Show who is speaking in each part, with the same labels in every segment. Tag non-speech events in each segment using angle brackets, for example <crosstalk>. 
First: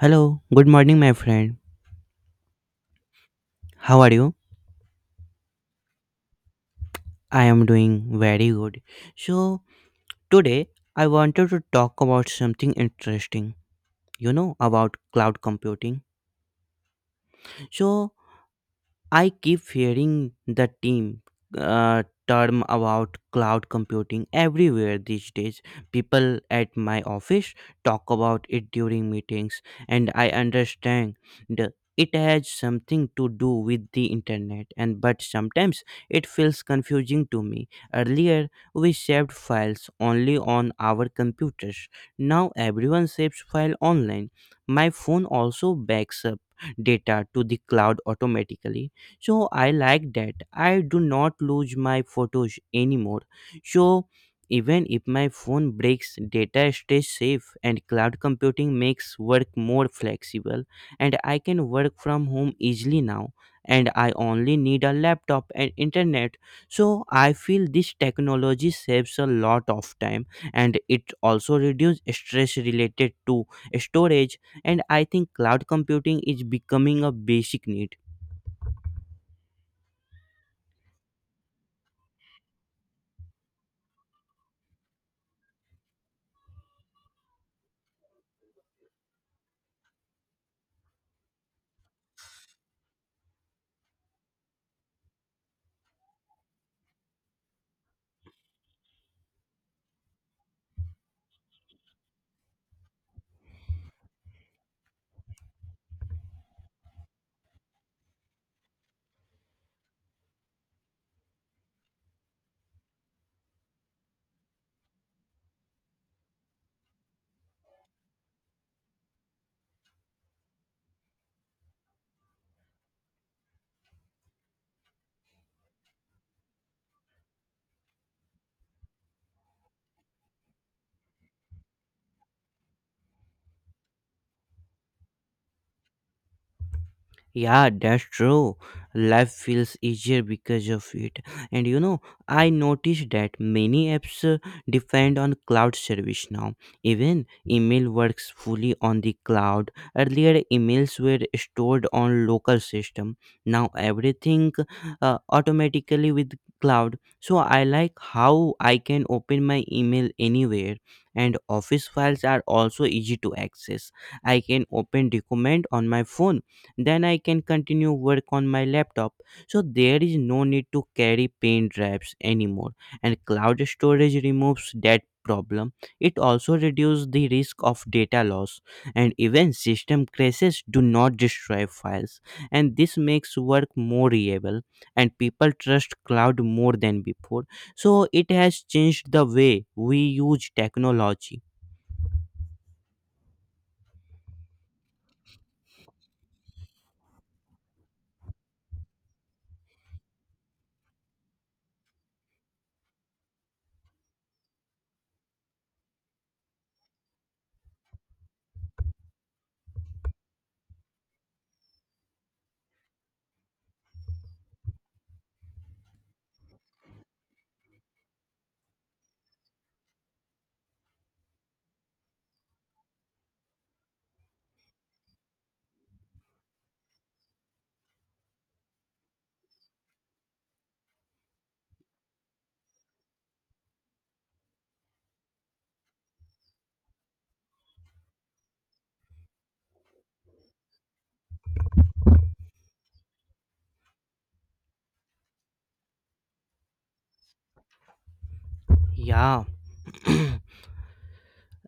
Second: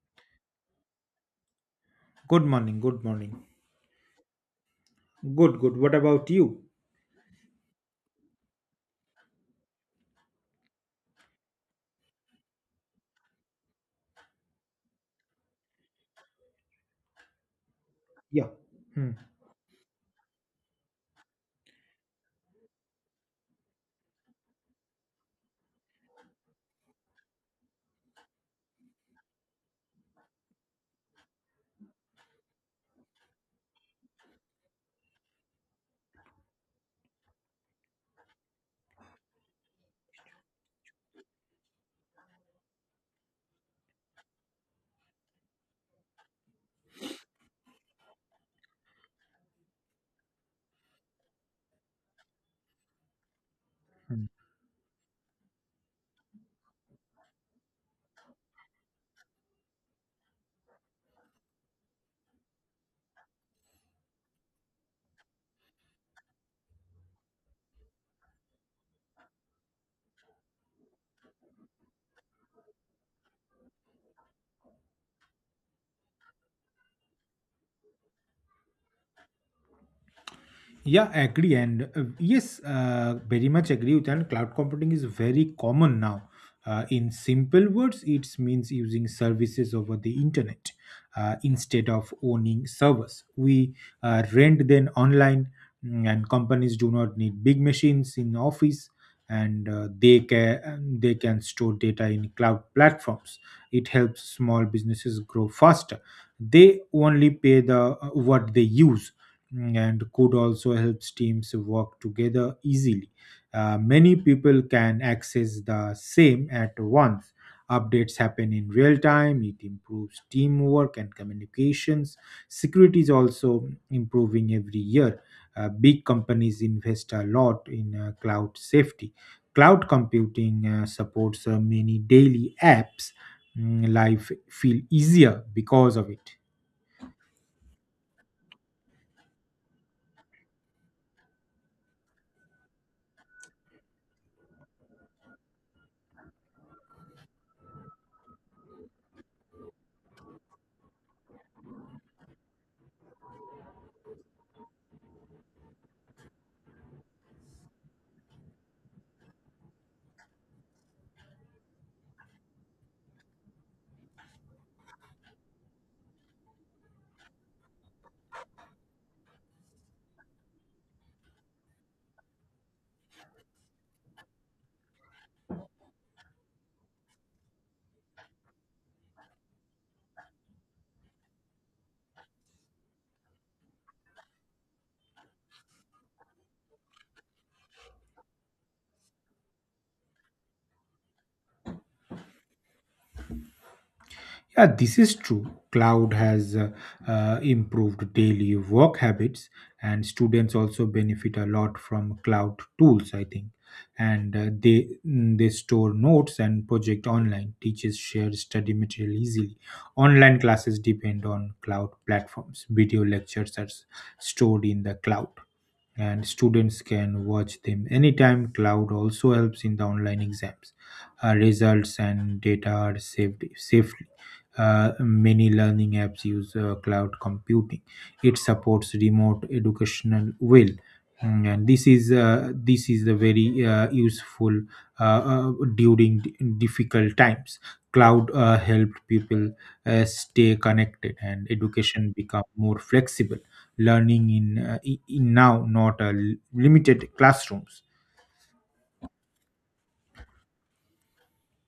Speaker 1: Hello, good morning, my friend.
Speaker 2: Good morning. Good morning.
Speaker 1: How are you?
Speaker 2: Good, good. What about you?
Speaker 1: I am doing very good. So, today I wanted to talk about something interesting, about cloud computing. So,
Speaker 2: Yeah. Hmm,
Speaker 1: I keep hearing the team term about cloud computing everywhere these days. People at my office talk about it during meetings, and I understand it has something to do with the internet. And but sometimes it feels confusing to me. Earlier, we saved files only on our computers. Now everyone saves file online. My phone also backs up data to the cloud automatically, so I like that I do not lose my photos anymore. So
Speaker 2: hmm.
Speaker 1: even if my phone breaks, data stays safe, and cloud computing makes work more flexible, and I can work from home easily now, and I only need a laptop and internet. So I feel this technology saves a lot of time, and it also reduces stress related to storage, and I think cloud computing is becoming a basic need.
Speaker 2: Yeah, I agree. Very much agree with that. Cloud computing is very common now. In simple words, it means using services over the internet instead of owning servers. We rent them online, and companies do not need big machines in office, and uh, they can store data in cloud platforms. It helps small businesses grow faster. They only pay the what they use and code also helps teams work together easily. Many people can access the same at once. Updates happen in real time, it improves teamwork and communications. Security is also improving every year. Big companies invest a lot in cloud safety. Cloud computing supports many daily apps. Life feel easier because of it.
Speaker 1: Yeah, that's true. Life feels easier because of it. And I noticed that many apps depend on cloud service now. Even email works fully on the cloud. Earlier, emails were stored on local system. Now everything automatically with cloud. So I like how I can open my email anywhere, and office files are also easy to access. I can open document on my phone, then I can continue work on my laptop. So there is no need to carry pen drives anymore, and cloud storage removes that problem. It also reduces the risk of data loss, and even system crashes do not destroy files, and this makes work more reliable, and people trust cloud more than before, so it has changed the way we use technology.
Speaker 2: Yeah, this is true. Cloud has improved daily work habits, and students also benefit a lot from cloud tools, I think. And they store notes and project online. Teachers share study material easily. Online classes depend on cloud platforms. Video lectures are stored in the cloud, and students can watch them anytime. Cloud also helps in the online exams. Results and data are saved safely many learning apps use cloud computing. It supports remote educational well, and this is the very useful during difficult times. Cloud helped people stay connected, and education become more flexible. Learning in, in now not limited classrooms.
Speaker 1: Yeah. <clears throat>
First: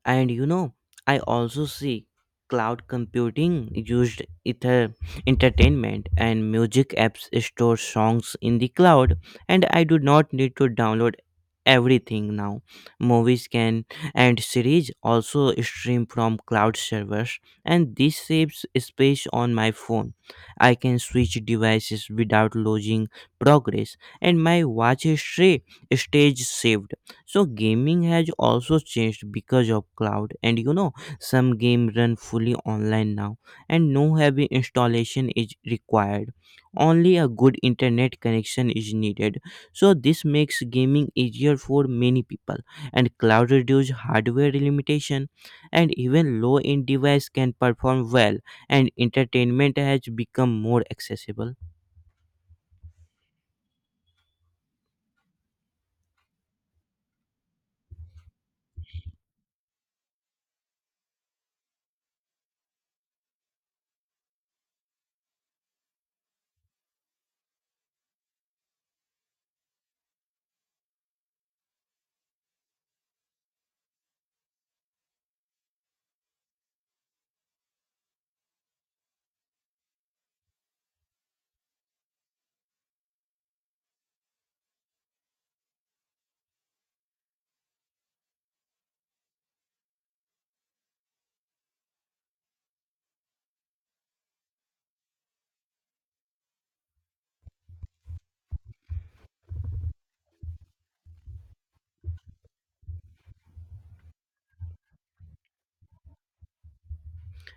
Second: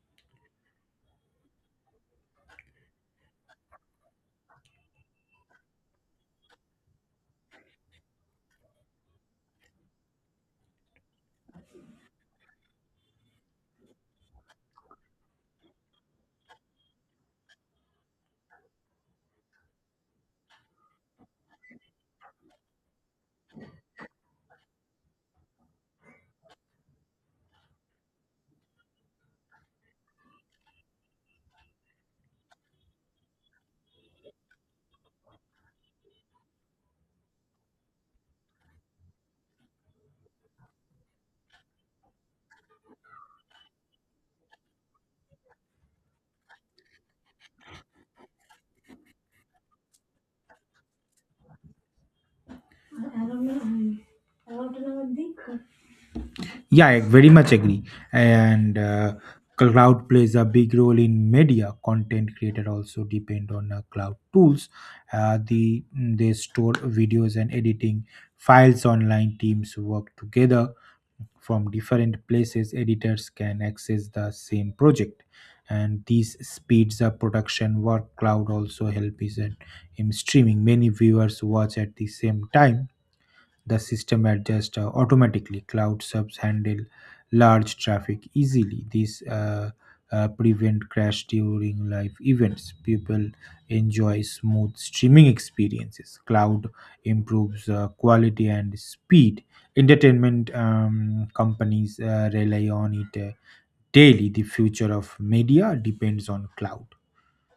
Speaker 1: And I also see cloud computing used ether entertainment, and music apps store songs in the cloud, and I do not need to download everything now. Movies can and series also stream from cloud servers, and this saves space on my phone. I can switch devices without losing progress, and my watch history stays saved. So gaming has also changed because of cloud, and some game run fully online now, and no heavy installation is required, only a good internet connection is needed. So this makes gaming easier for many people, and cloud reduces hardware limitation, and even low end device can perform well, and entertainment has become more accessible.
Speaker 2: Yeah, I very much agree. And Cloud plays a big role in media. Content creator also depend on cloud tools. They store videos and editing files online. Teams work together from different places. Editors can access the same project, and this speeds up production. Work cloud also help is in streaming. Many viewers watch at the same time, the system adjusts automatically. Cloud subs handle large traffic easily, these prevent crash during live events. People enjoy smooth streaming experiences. Cloud improves quality and speed. Entertainment companies rely on it daily. The future of media depends on cloud.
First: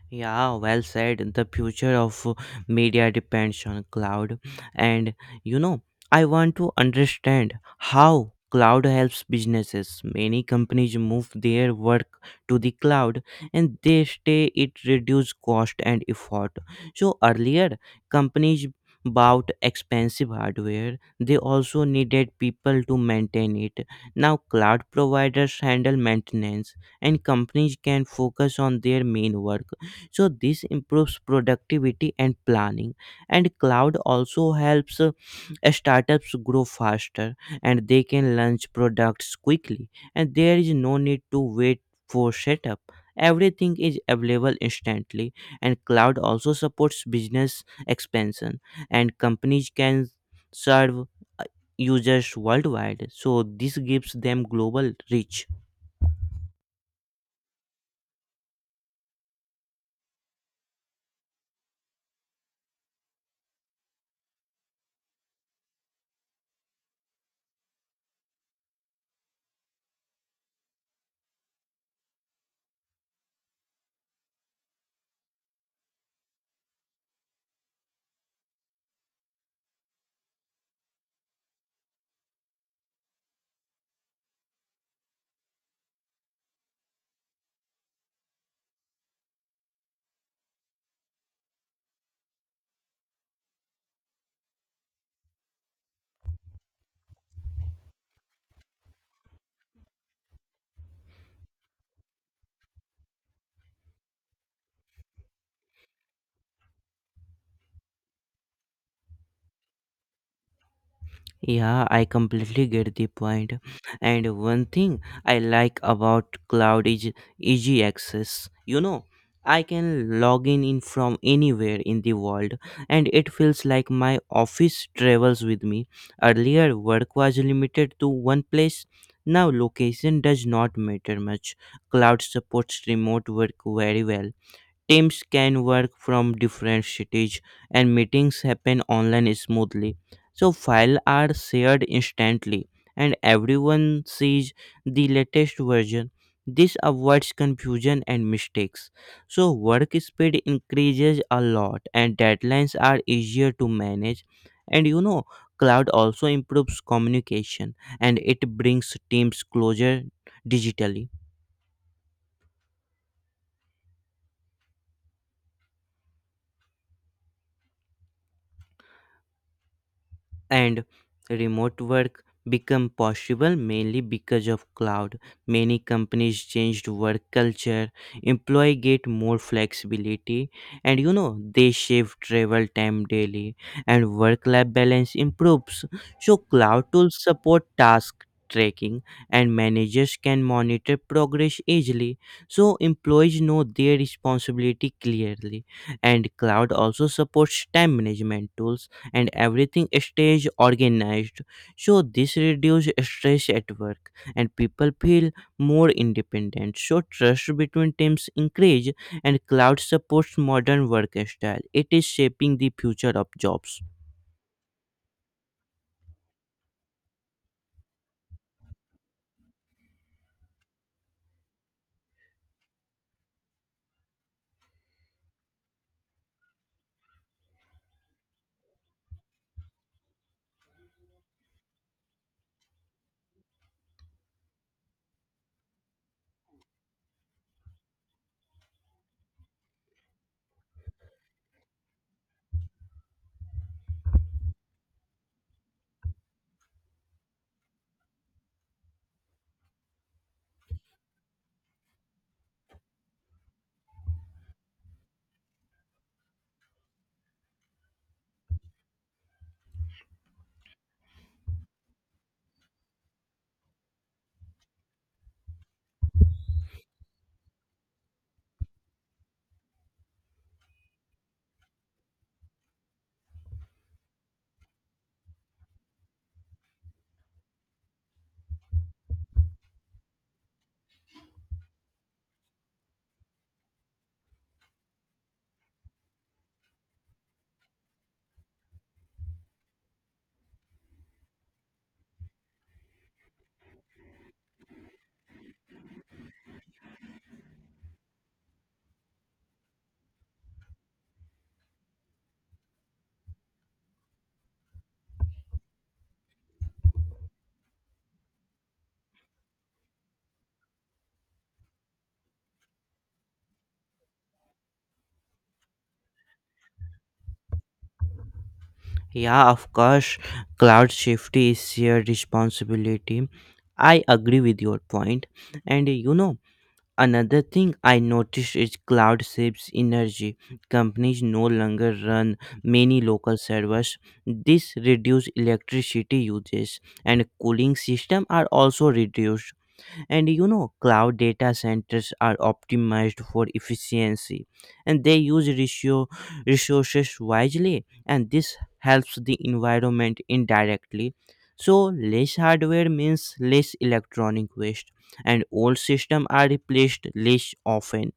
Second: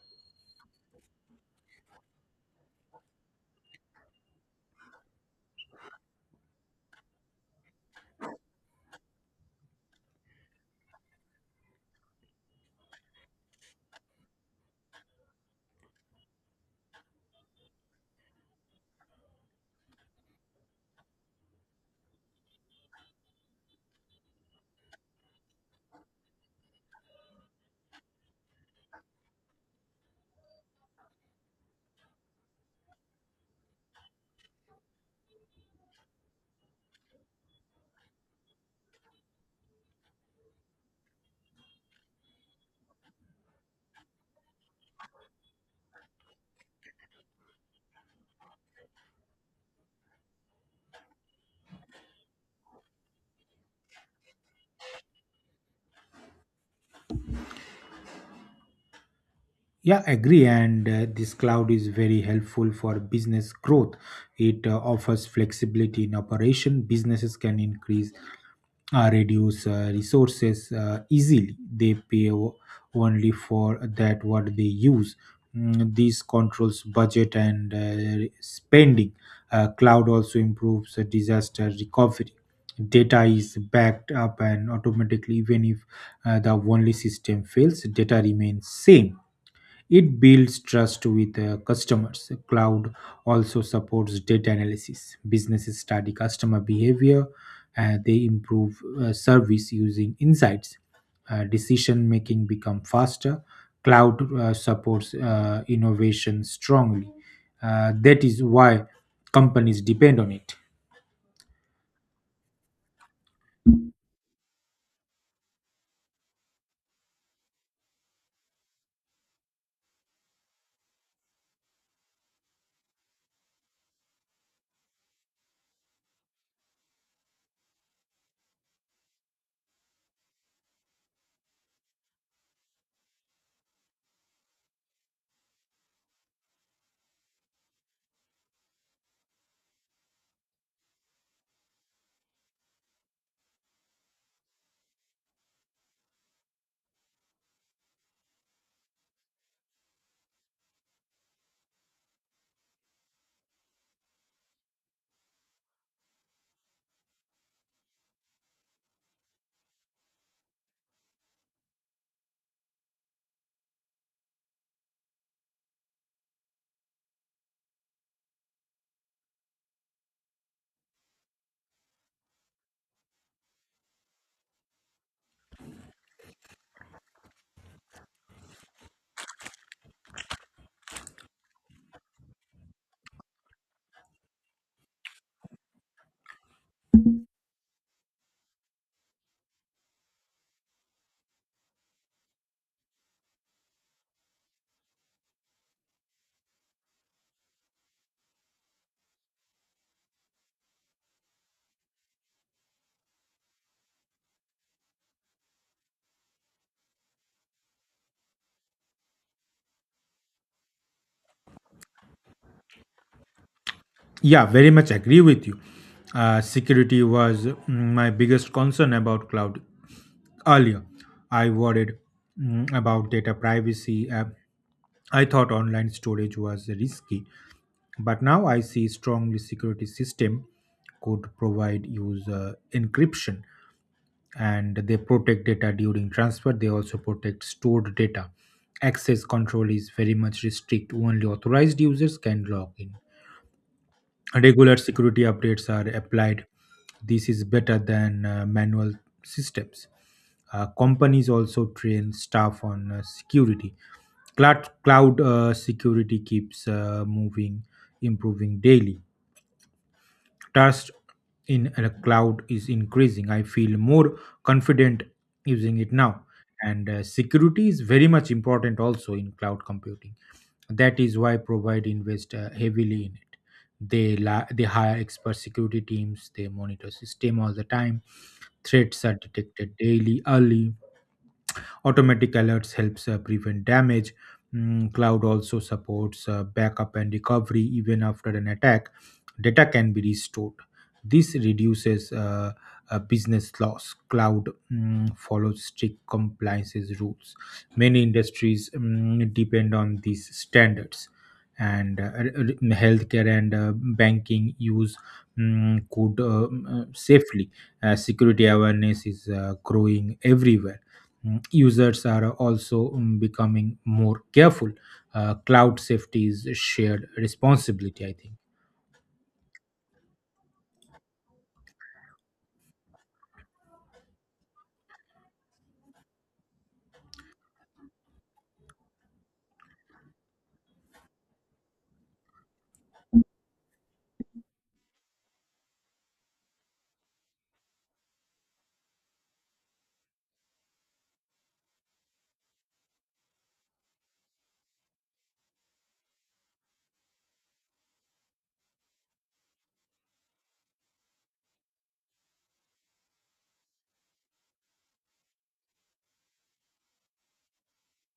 Speaker 1: Yeah, well said. The future of media depends on cloud. And you know, I want to understand how cloud helps businesses. Many companies move their work to the cloud, and they stay it reduce cost and effort. So earlier, companies bought expensive hardware, they also needed people to maintain it. Now cloud providers handle maintenance, and companies can focus on their main work, so this improves productivity and planning. And cloud also helps startups grow faster, and they can launch products quickly, and there is no need to wait for setup, everything is available instantly. And cloud also supports business expansion, and companies can serve users worldwide, so this gives them global reach.
Speaker 2: Yeah, agree. And This cloud is very helpful for business growth. It offers flexibility in operation. Businesses can increase reduce resources easily. They only for that what they use. This controls budget and spending. Cloud also improves disaster recovery. Data is backed up and automatically, even if the only system fails, data remains same. It builds trust with customers. Cloud also supports data analysis. Businesses study customer behavior and they improve service using insights. Decision making become faster. Cloud supports innovation strongly. That is why companies depend on it.
Speaker 1: Yeah, I completely get the point. And one thing I like about cloud is easy access. I can log in from anywhere in the world, and it feels like my office travels with me. Earlier, work was limited to one place. Now, location does not matter much. Cloud supports remote work very well. Teams can work from different cities, and meetings happen online smoothly. So files are shared instantly, and everyone sees the latest version. This avoids confusion and mistakes. So work speed increases a lot, and deadlines are easier to manage. And cloud also improves communication, and it brings teams closer digitally. And remote work become possible mainly because of cloud. Many companies changed work culture, employee get more flexibility, and they save travel time daily, and work life balance improves. So cloud tools support task tracking, and managers can monitor progress easily, so employees know their responsibility clearly. And cloud also supports time management tools, and everything stays organized. So this reduces stress at work, and people feel more independent. So trust between teams increase, and cloud supports modern work style. It is shaping the future of jobs.
Speaker 2: Yeah, very much agree with you. Security was my biggest concern about cloud. Earlier, I worried about data privacy. I thought online storage was risky, but now I see strongly security system could provide user encryption and they protect data during transfer. They also protect stored data. Access control is very much restrict. Only authorized users can log in, regular security updates are applied. This is better than manual systems. Uh, companies also train staff on security. Cloud security keeps moving, improving daily. Trust in a cloud is increasing. I feel more confident using it now. And Security is very much important also in cloud computing. That is why Provide invest heavily in it. They hire expert security teams. They monitor system all the time. Threats are detected daily, early, automatic alerts helps prevent damage. Cloud also supports backup and recovery. Even after an attack data can be restored, this reduces business loss. Cloud follows strict compliances rules, many industries depend on these standards, and healthcare and banking use could safely. Security awareness is growing everywhere. Users are also becoming more careful. Cloud safety is a shared responsibility, I think.
Speaker 1: Yeah, of course, cloud safety is shared responsibility. I agree with your point, and another thing I noticed is cloud saves energy. Companies no longer run many local servers. This reduces electricity uses, and cooling system are also reduced, and cloud data centers are optimized for efficiency, and they use ratio resources wisely, and this helps the environment indirectly. So less hardware means less electronic waste, and old systems are replaced less often.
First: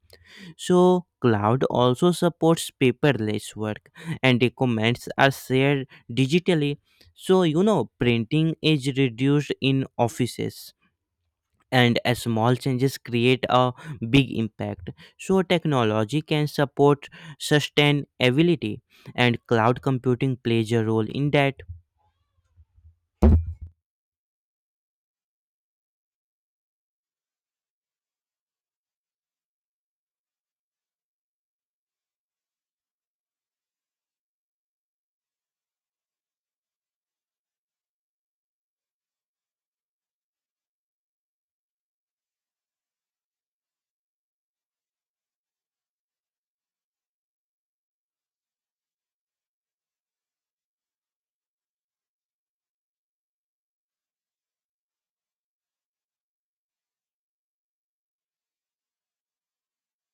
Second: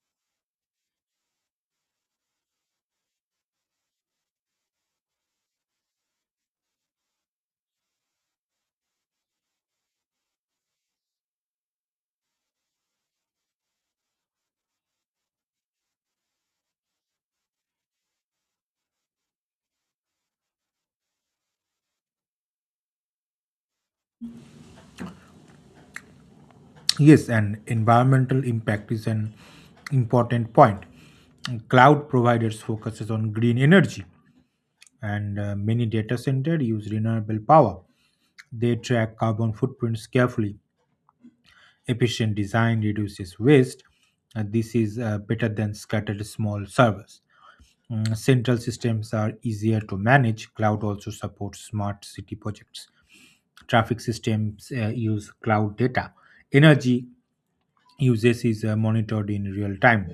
Speaker 1: So cloud also supports paperless work, and documents are shared digitally. So printing is reduced in offices, and a small changes create a big impact. So technology can support sustainability, and cloud computing plays a role in that.
Speaker 2: Yes, and environmental impact is an important point. Cloud providers focuses on green energy, and many data centers use renewable power. They track carbon footprints carefully. Efficient design reduces waste, and this is better than scattered small servers. Central systems are easier to manage. Cloud also supports smart city projects. Traffic systems use cloud data. Energy usage is monitored in real time.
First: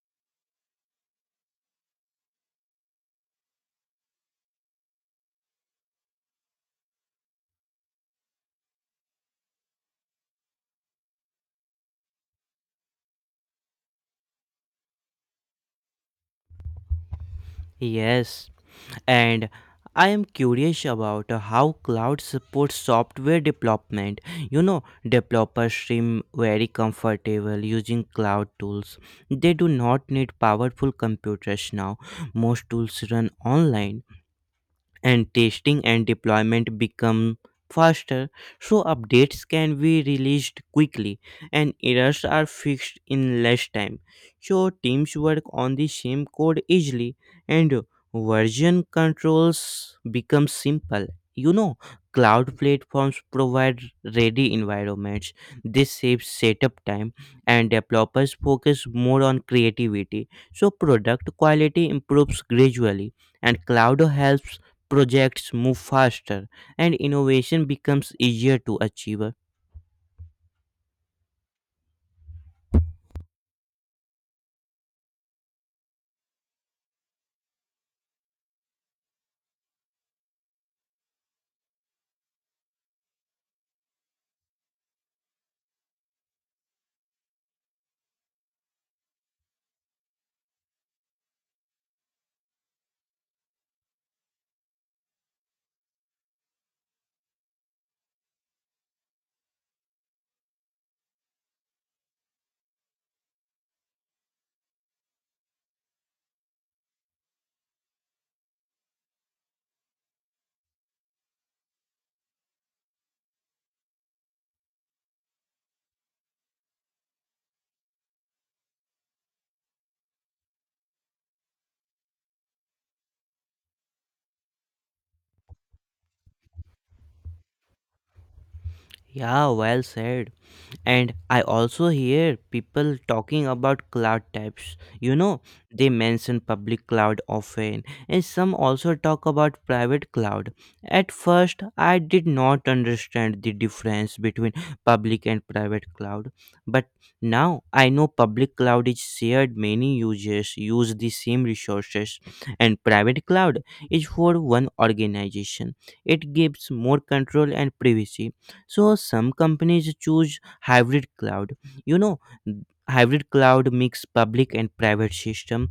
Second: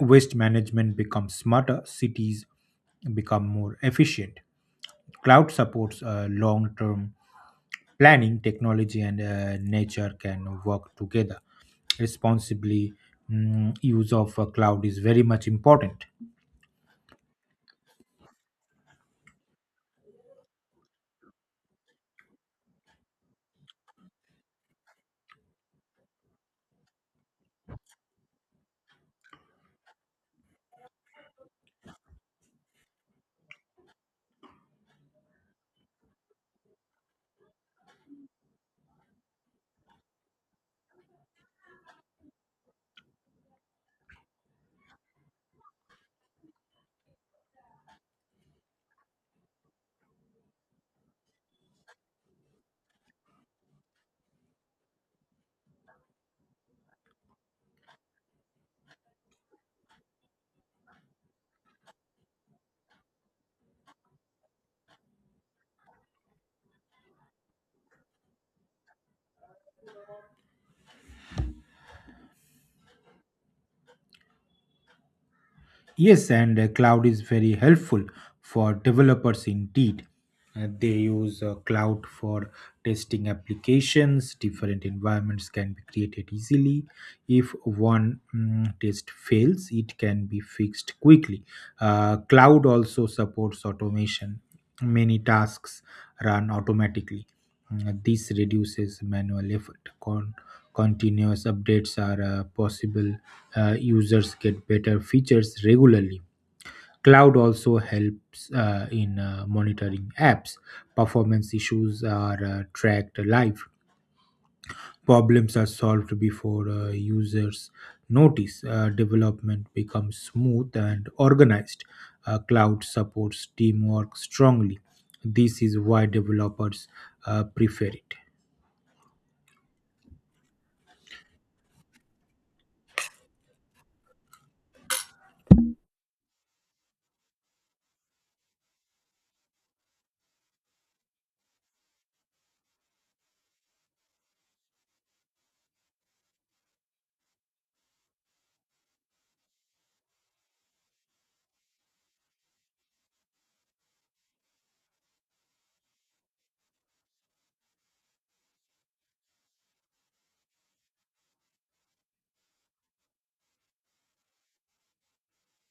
Speaker 2: Waste management becomes smarter. Cities become more efficient. Cloud supports long term planning. Technology and nature can work together. Responsibly, use of cloud is very much important.
Speaker 1: Yes, and I am curious about how cloud supports software development. you know developers seem very comfortable using cloud tools. They do not need powerful computers now, most tools run online, and testing and deployment become faster. So updates can be released quickly, and errors are fixed in less time. So teams work on the same code easily, and version controls become simple. you know cloud platforms provide ready environments, this saves setup time, and developers focus more on creativity, so product quality improves gradually. And cloud helps projects move faster, and innovation becomes easier to achieve.
Speaker 2: Yes, and cloud is very helpful for developers indeed. They use cloud for testing applications. Different environments can be created easily. If one test fails, it can be fixed quickly. Cloud also supports automation. Many tasks run automatically. This reduces manual effort. Continuous updates are possible. Users get better features regularly. Cloud also helps in monitoring apps. Performance issues are tracked live. Problems are solved before users notice. Development becomes smooth and organized. Cloud supports teamwork strongly. This is why developers prefer it.
Speaker 1: Yeah, well said. And I also hear people talking about cloud types. You know, they mention public cloud often, and some also talk about private cloud. At first, I did not understand the difference between public and private cloud, but now I know public cloud is shared, many users use the same resources, and private cloud is for one organization. It gives more control and privacy. So some companies choose hybrid cloud. you know hybrid cloud mix public and private system,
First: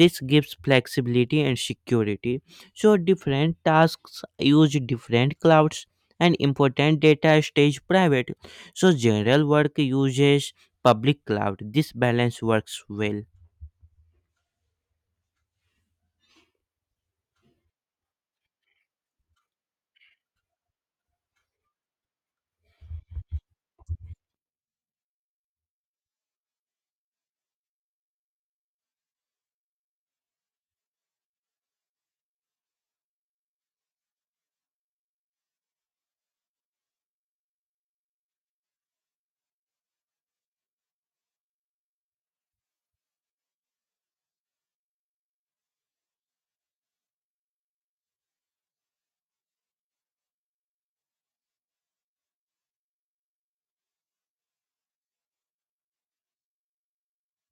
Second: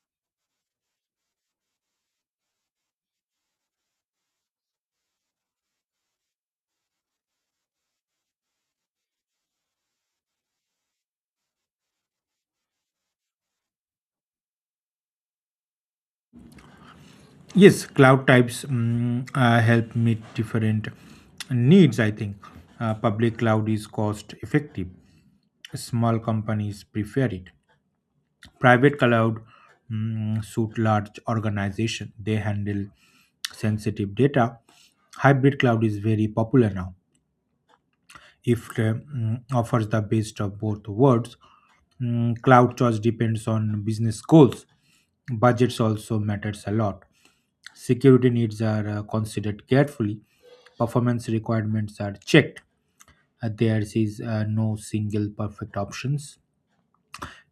Speaker 1: this gives flexibility and security. So different tasks use different clouds, and important data stays private, so general work uses public cloud. This balance works well.
Speaker 2: Yes, cloud types help meet different needs, I think. Public cloud is cost effective. Small companies prefer it. Private cloud suit large organization. They handle sensitive data. Hybrid cloud is very popular now, if offers the best of both worlds. Cloud choice depends on business goals. Budgets also matters a lot. Security needs are considered carefully. Performance requirements are checked. There is no single perfect options.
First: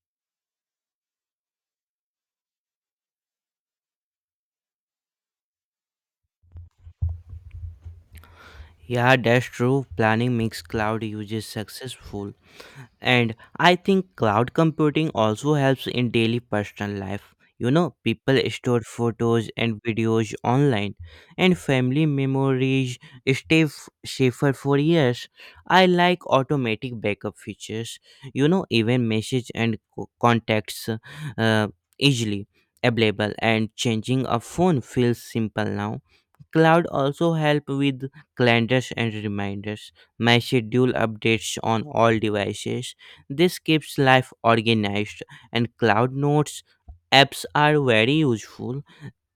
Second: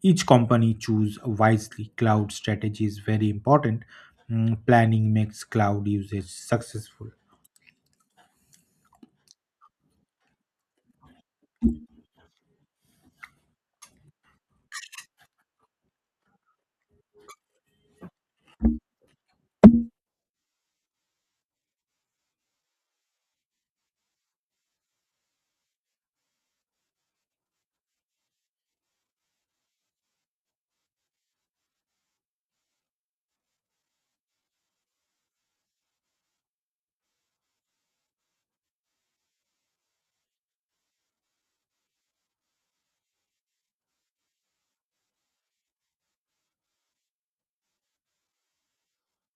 Speaker 2: Each company choose wisely. Cloud strategy is very important. Planning makes cloud usage successful.
Speaker 1: Yeah, that's true, planning mix cloud uses successful. And I think cloud computing also helps in daily personal life. People store photos and videos online, and family memories safer for years. I like automatic backup features. Even message and contacts uh, easily available, and changing a phone feels simple now. Cloud also help with calendars and reminders. My schedule updates on all devices. This keeps life organized, and cloud notes apps are very useful,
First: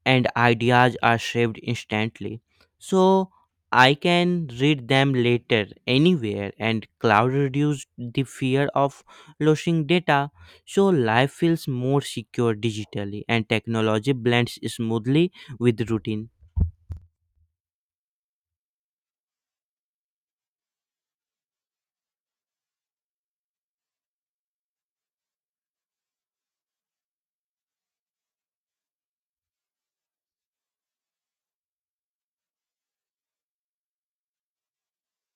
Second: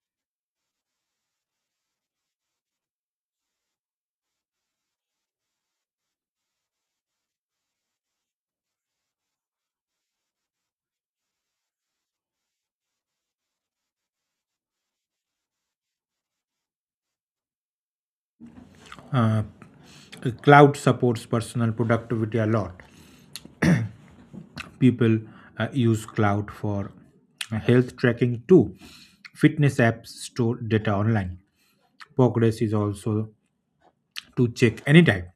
Speaker 1: and ideas are saved instantly. So I can read them later anywhere, and cloud reduces the fear of losing data, so life feels more secure digitally, and technology blends smoothly with routine.
Speaker 2: Uh, cloud supports personal productivity a lot. People use cloud for health tracking too. Fitness apps store data online, progress is also to check anytime.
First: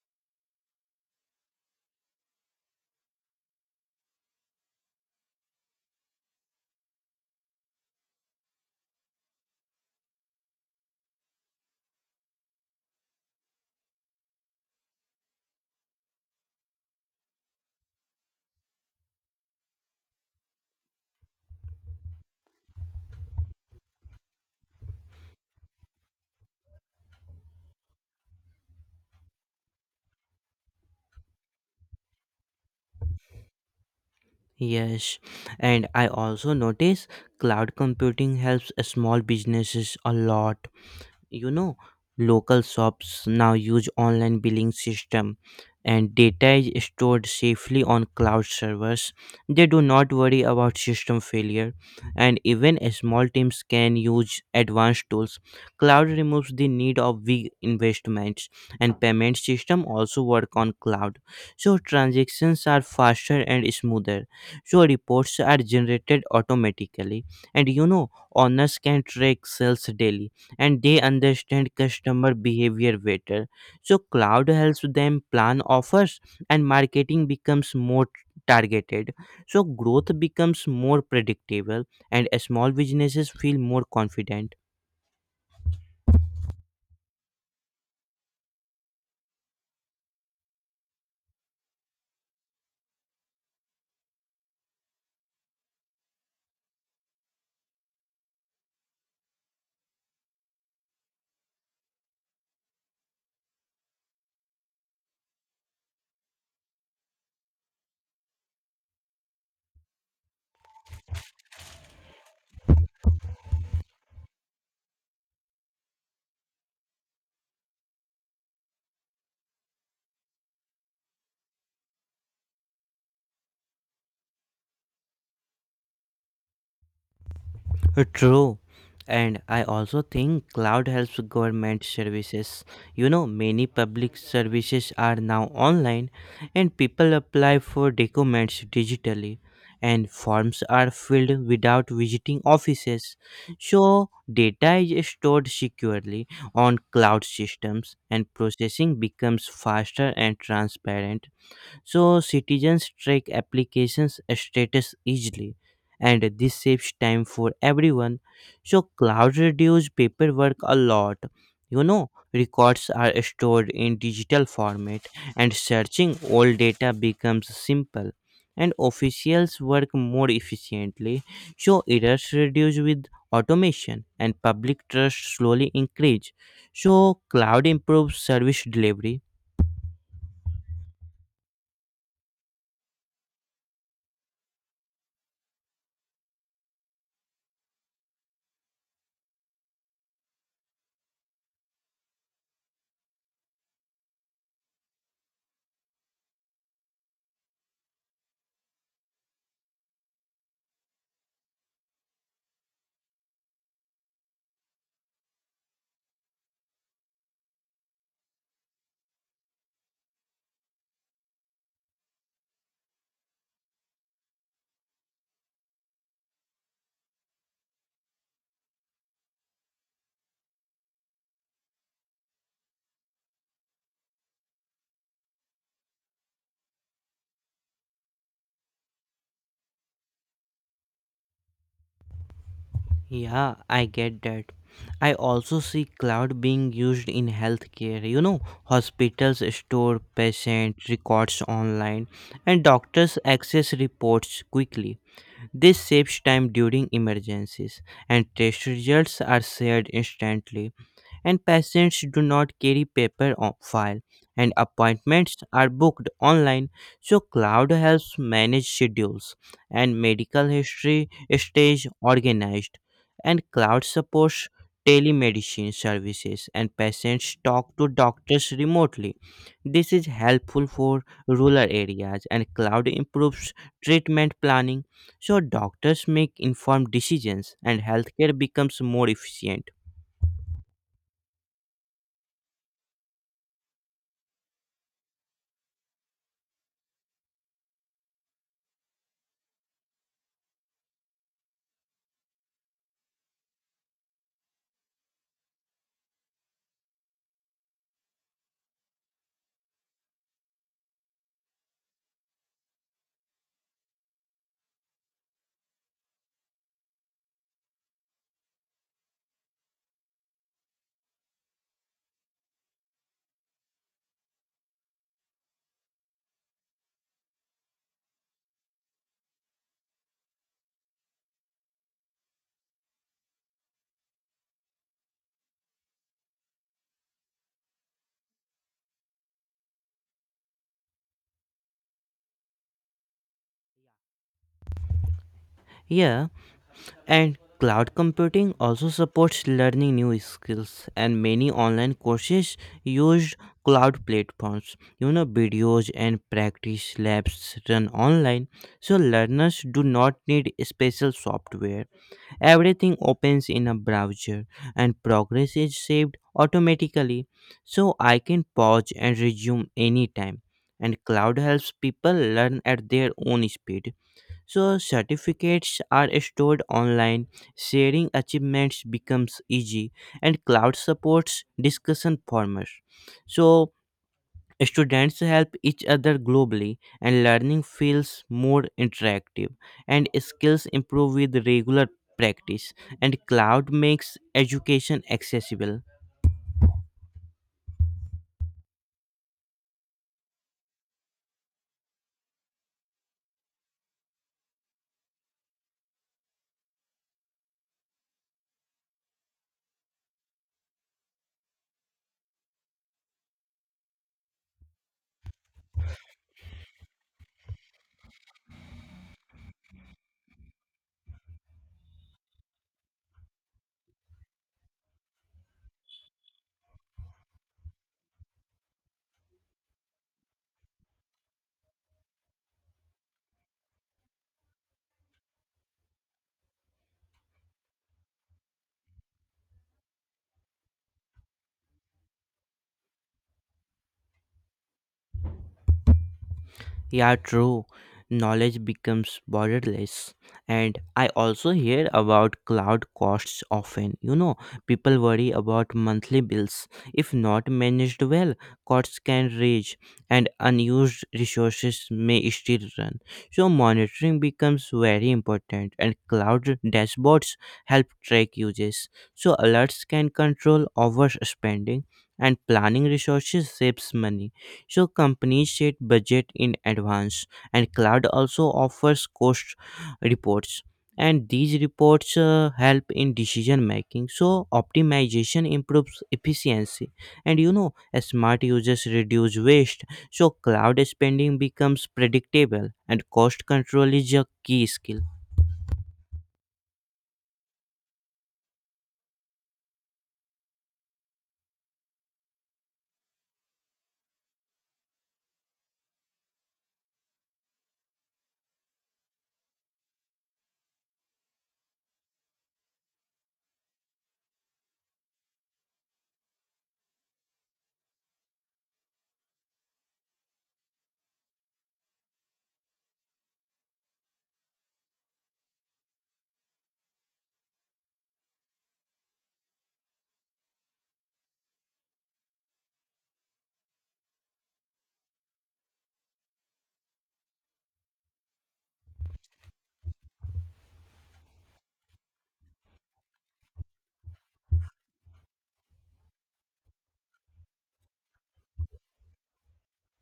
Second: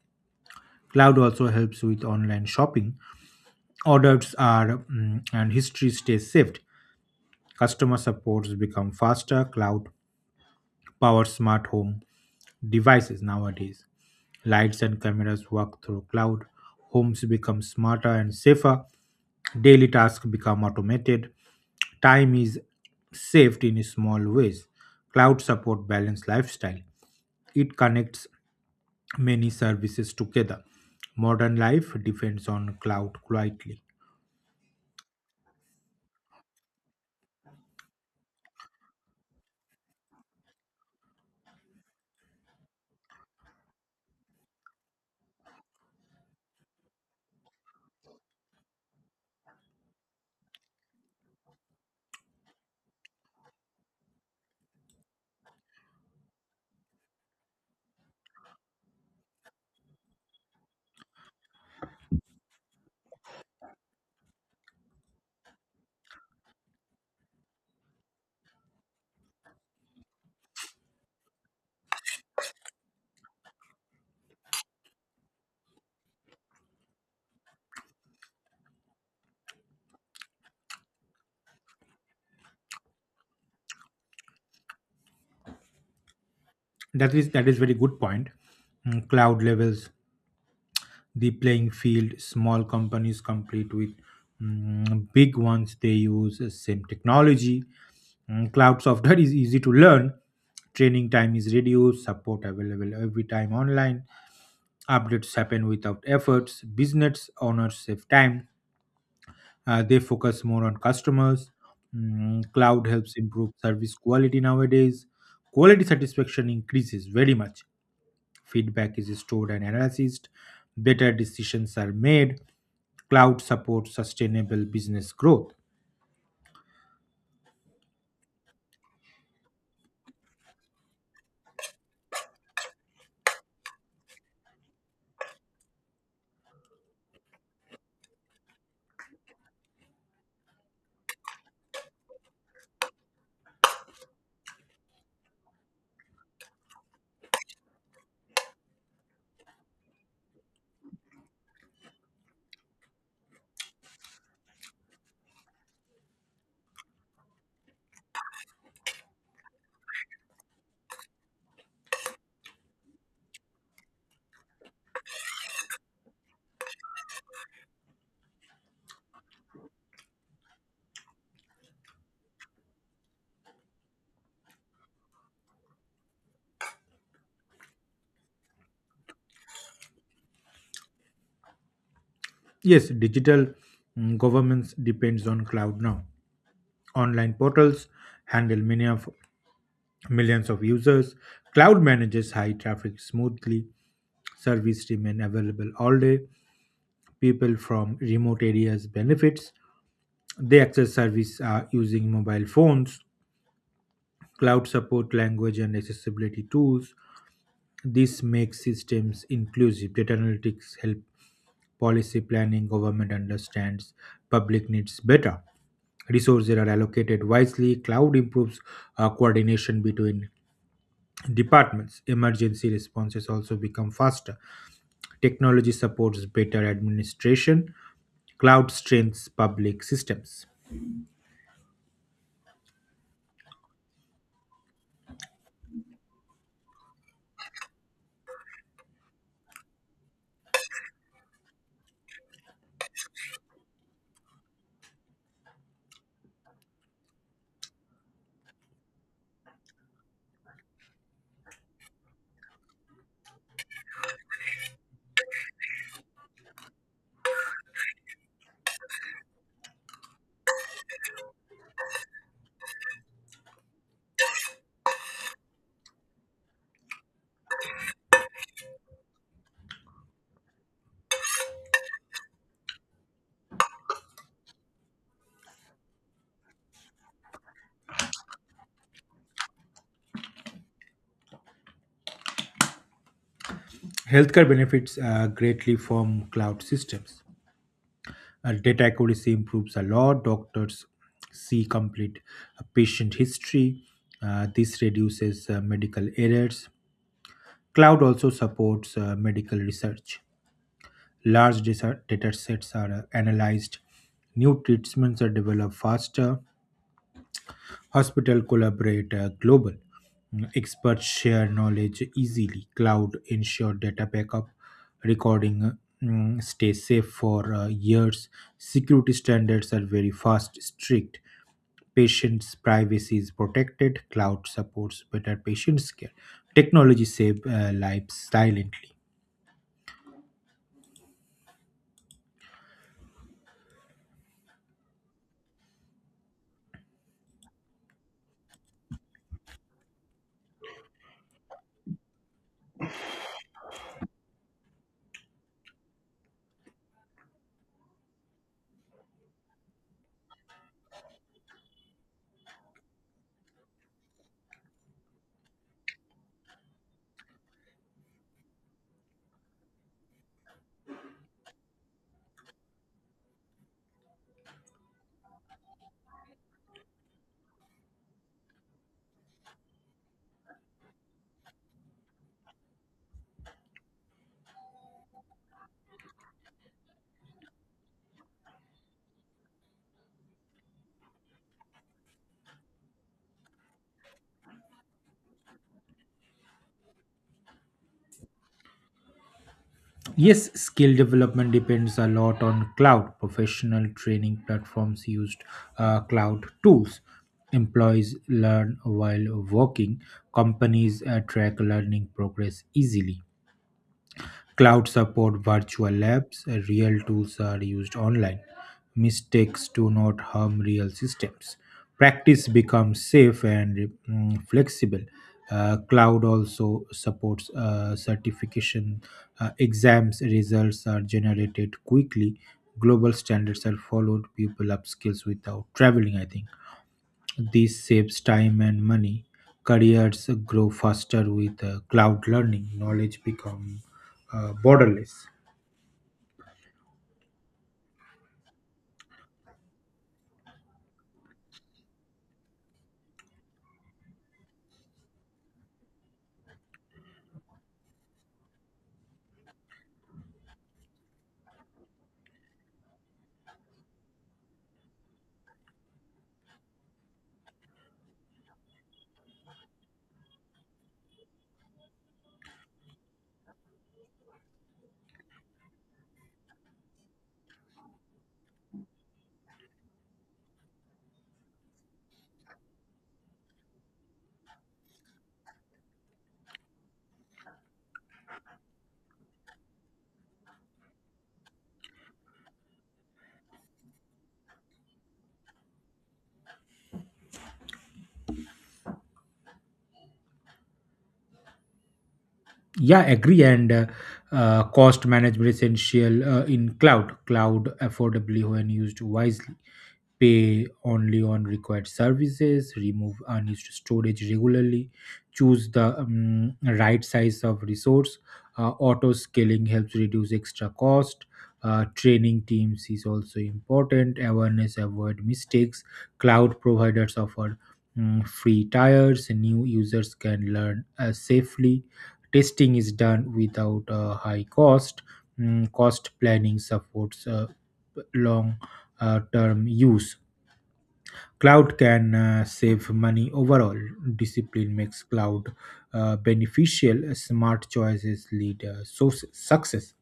Speaker 2: Cloud also helps with online shopping. Orders are and history stays saved. Customer supports become faster. Cloud powers smart home devices nowadays. Lights and cameras work through cloud, homes become smarter and safer, daily tasks become automated, time is saved in small ways. Cloud support balanced lifestyle. It connects many services together. Modern life depends on cloud quietly.
Speaker 1: Yes, and I also notice cloud computing helps small businesses a lot. you know local shops now use online billing system, and data is stored safely on cloud servers. They do not worry about system failure, and even small teams can use advanced tools. Cloud removes the need of big investments, and payment system also work on cloud, so transactions are faster and smoother. So reports are generated automatically, and owners can track sales daily, and they understand customer behavior better. So cloud helps them plan offers, and marketing becomes more targeted. So growth becomes more predictable, and small businesses feel more confident.
Speaker 2: That is very good point. Cloud levels the playing field. Small companies compete with big ones, they use the same technology. Cloud software is easy to learn, training time is reduced, support available every time online, updates happen without efforts, business owners save time, they focus more on customers. Cloud helps improve service quality nowadays, quality satisfaction increases very much, feedback is stored and analyzed, better decisions are made, cloud supports sustainable business growth.
Speaker 1: True. And I also think cloud helps government services. You know, many public services are now online, and people apply for documents digitally, and forms are filled without visiting offices. So data is stored securely on cloud systems, and processing becomes faster and transparent, so citizens track applications status easily, and this saves time for everyone. So cloud reduce paperwork a lot. Records are stored in digital format, and searching all data becomes simple, and officials work more efficiently, so errors reduce with automation, and public trust slowly increase, so cloud improves service delivery.
Speaker 2: Yes, digital governments depends on cloud now. Online portals handle many of millions of users. Cloud manages high traffic smoothly. Service remain available all day. People from remote areas benefits. They access service using mobile phones. Cloud support language and accessibility tools. This makes systems inclusive. Data analytics help policy planning, government understands public needs better. Resources are allocated wisely. Cloud improves coordination between departments. Emergency responses also become faster. Technology supports better administration. Cloud strengthens public systems.
Speaker 1: Yeah, I get that. I also see cloud being used in healthcare. You know, hospitals store patient records online, and doctors access reports quickly. This saves time during emergencies, and test results are shared instantly, and patients do not carry paper on file, and appointments are booked online. So cloud helps manage schedules, and medical history stays organized, and cloud supports telemedicine services, and patients talk to doctors remotely. This is helpful for rural areas, and cloud improves treatment planning, so doctors make informed decisions, and healthcare becomes more efficient.
Speaker 2: Healthcare benefits greatly from cloud systems. Data accuracy improves a lot. Doctors see complete patient history. This reduces medical errors. Cloud also supports medical research. Large data sets are analyzed. New treatments are developed faster. Hospital collaborate global. Experts share knowledge easily. Cloud ensure data backup, recording stay safe for years. Security standards are very fast, strict. Patients' privacy is protected. Cloud supports better patients' care. Technology save lives silently.
Speaker 1: Yeah. And cloud computing also supports learning new skills, and many online courses use cloud platforms. You know, videos and practice labs run online, so learners do not need special software. Everything opens in a browser, and progress is saved automatically, so I can pause and resume anytime. And cloud helps people learn at their own speed. So, certificates are stored online, sharing achievements becomes easy, and cloud supports discussion formats. So, students help each other globally, and learning feels more interactive, and skills improve with regular practice, and cloud makes education accessible.
Speaker 2: Yes, skill development depends a lot on cloud. Professional training platforms used cloud tools. Employees learn while working. Companies track learning progress easily. Cloud support virtual labs, real tools are used online. Mistakes do not harm real systems. Practice becomes safe and flexible. Cloud also supports certification. Exams results are generated quickly. Global standards are followed. People upskills without traveling, I think. This saves time and money. Careers grow faster with cloud learning. Knowledge become borderless.
Speaker 1: Yeah, true. Knowledge becomes borderless. And I also hear about cloud costs often. You know, people worry about monthly bills. If not managed well, costs can rage, and unused resources may still run. So, monitoring becomes very important, and cloud dashboards help track uses. So, alerts can control overspending, and planning resources saves money, so companies set budget in advance, and cloud also offers cost reports. And these reports help in decision making. So optimization improves efficiency, and smart users reduce waste. So cloud spending becomes predictable, and cost control is a key skill.
Speaker 2: Yeah, agree. And Cost management essential in cloud. Cloud affordably when used wisely. Pay only on required services. Remove unused storage regularly. Choose the right size of resource. Auto scaling helps reduce extra cost. Training teams is also important. Awareness avoid mistakes. Cloud providers offer free tires. New users can learn safely. Testing is done without a high cost. Cost planning supports long term use. Cloud can save money overall. Discipline makes cloud beneficial. Smart choices lead so success.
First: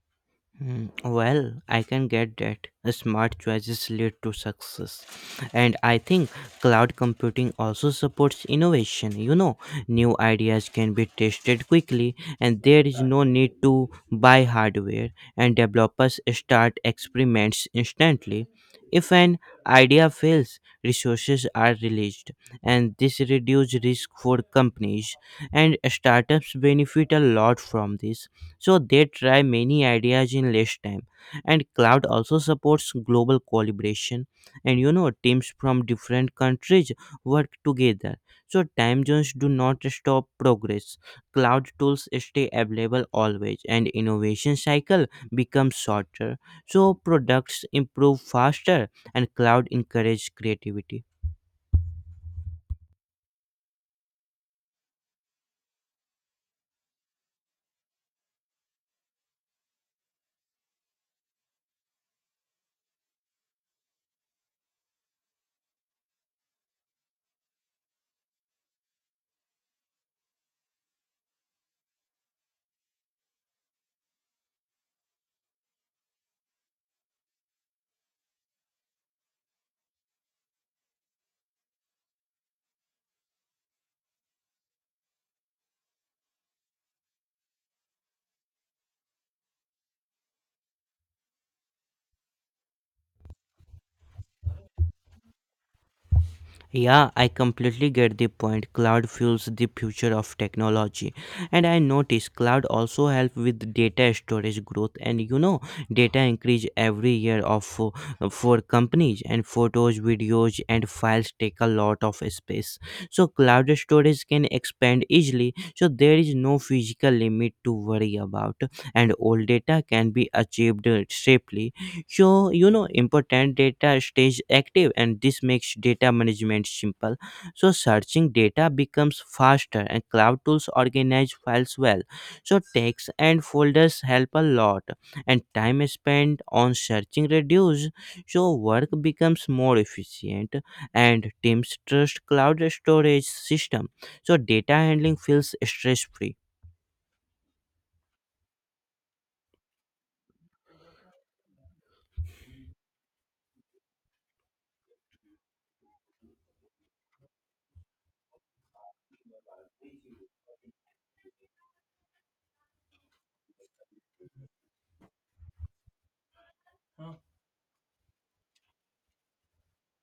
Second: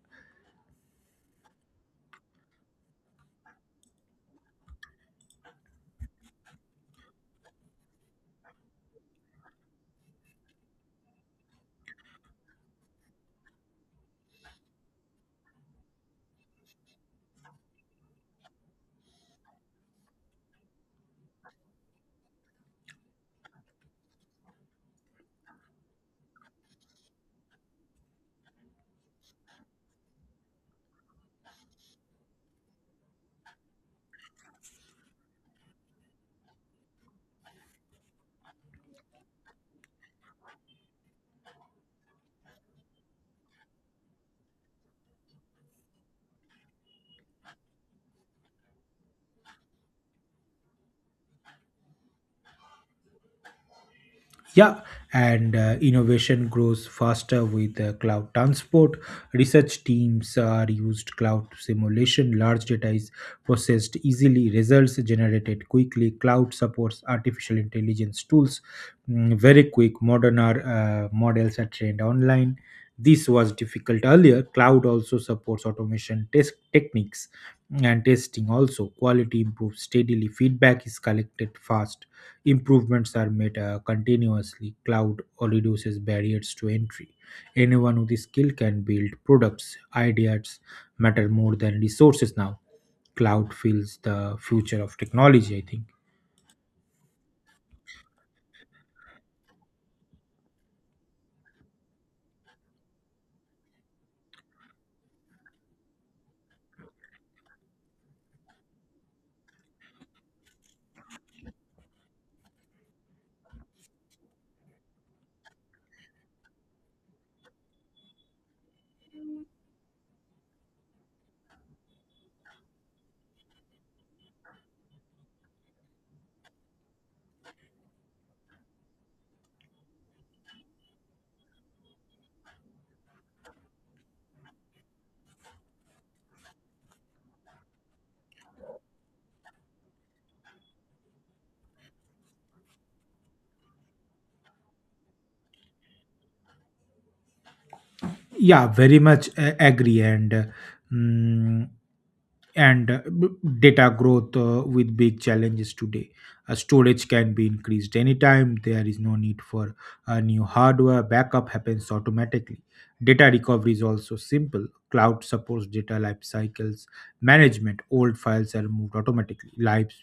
Speaker 1: Hmm, well, I can get that. Smart choices lead to success. And I think cloud computing also supports innovation. You know, new ideas can be tested quickly, and there is no need to buy hardware, and developers start experiments instantly. If an idea fails, resources are released, and this reduces risk for companies, and startups benefit a lot from this, so they try many ideas in less time. And cloud also supports global collaboration, and teams from different countries work together, so time zones do not stop progress. Cloud tools stay available always, and innovation cycle becomes shorter, so products improve faster, and cloud encourage creativity.
Speaker 2: Yeah, and innovation grows faster with cloud transport. Research teams are used cloud simulation. Large data is processed easily. Results generated quickly. Cloud supports artificial intelligence tools. Very quick. Models are trained online. This was difficult earlier. Cloud also supports automation test techniques and testing. Also, quality improves steadily. Feedback is collected fast. Improvements are made continuously. Cloud or reduces barriers to entry. Anyone with the skill can build products. Ideas matter more than resources now. Cloud feels the future of technology, I think.
Speaker 1: Yeah, I completely get the point. Cloud fuels the future of technology. And I notice cloud also help with data storage growth. And you know, data increase every year for companies, and photos, videos and files take a lot of space. So cloud storage can expand easily. So there is no physical limit to worry about, and all data can be achieved safely. So important data stays active, and this makes data management simple, so searching data becomes faster, and cloud tools organize files well, so tags and folders help a lot, and time spent on searching reduce, so work becomes more efficient, and teams trust cloud storage system, so data handling feels stress free.
Speaker 2: Yeah, very much agree. And mm, and b- Data growth with big challenges today. Storage can be increased anytime. There is no need for new hardware. Backup happens automatically. Data recovery is also simple. Cloud supports data life cycles management. Old files are moved automatically. Lives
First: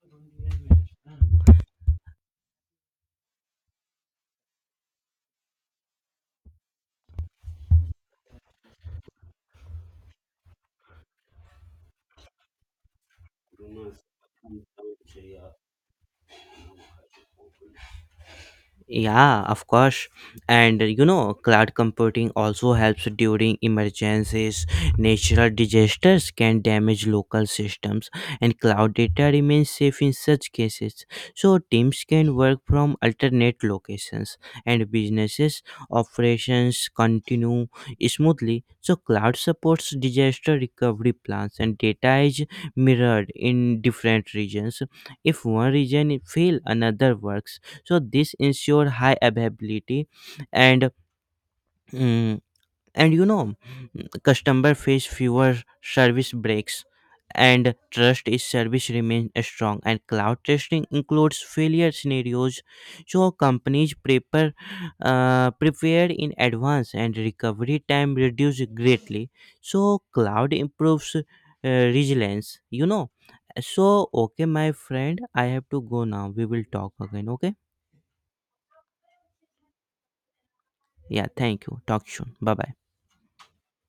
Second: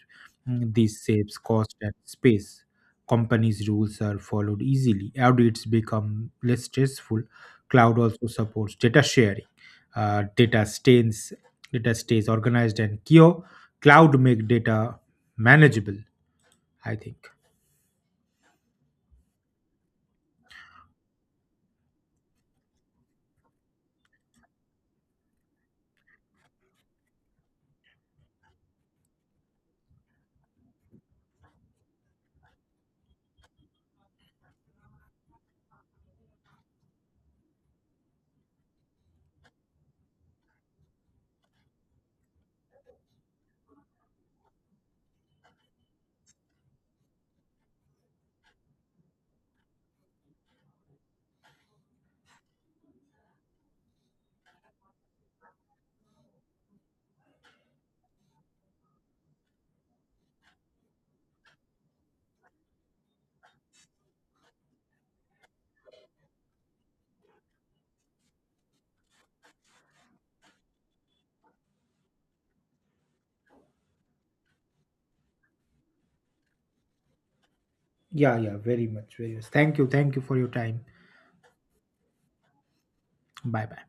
Speaker 2: this saves cost and space. Companies' rules are followed easily. Audits become less stressful. Cloud also supports data sharing uh, data stays organized and Kio cloud make data manageable, I think.
Speaker 1: Yeah, of course. And cloud computing also helps during emergencies. Natural disasters can damage local systems, and cloud data remains safe in such cases. So, teams can work from alternate locations, and businesses' operations continue smoothly. So, cloud supports disaster recovery plans, and data is mirrored in different regions. If one region fails, another works, so this ensure high availability. And mm, and you know mm, customer face fewer service breaks, and trust is service remains strong, and cloud testing includes failure scenarios, so companies prepared in advance, and recovery time reduced greatly, so cloud improves resilience. So okay, my friend, I have to go now, we will talk again, okay?
Speaker 2: Yeah, yeah, very much, very much. Thank you. Thank you for your time.
Speaker 1: Yeah, thank you. Talk soon. Bye bye.
Speaker 2: Bye bye.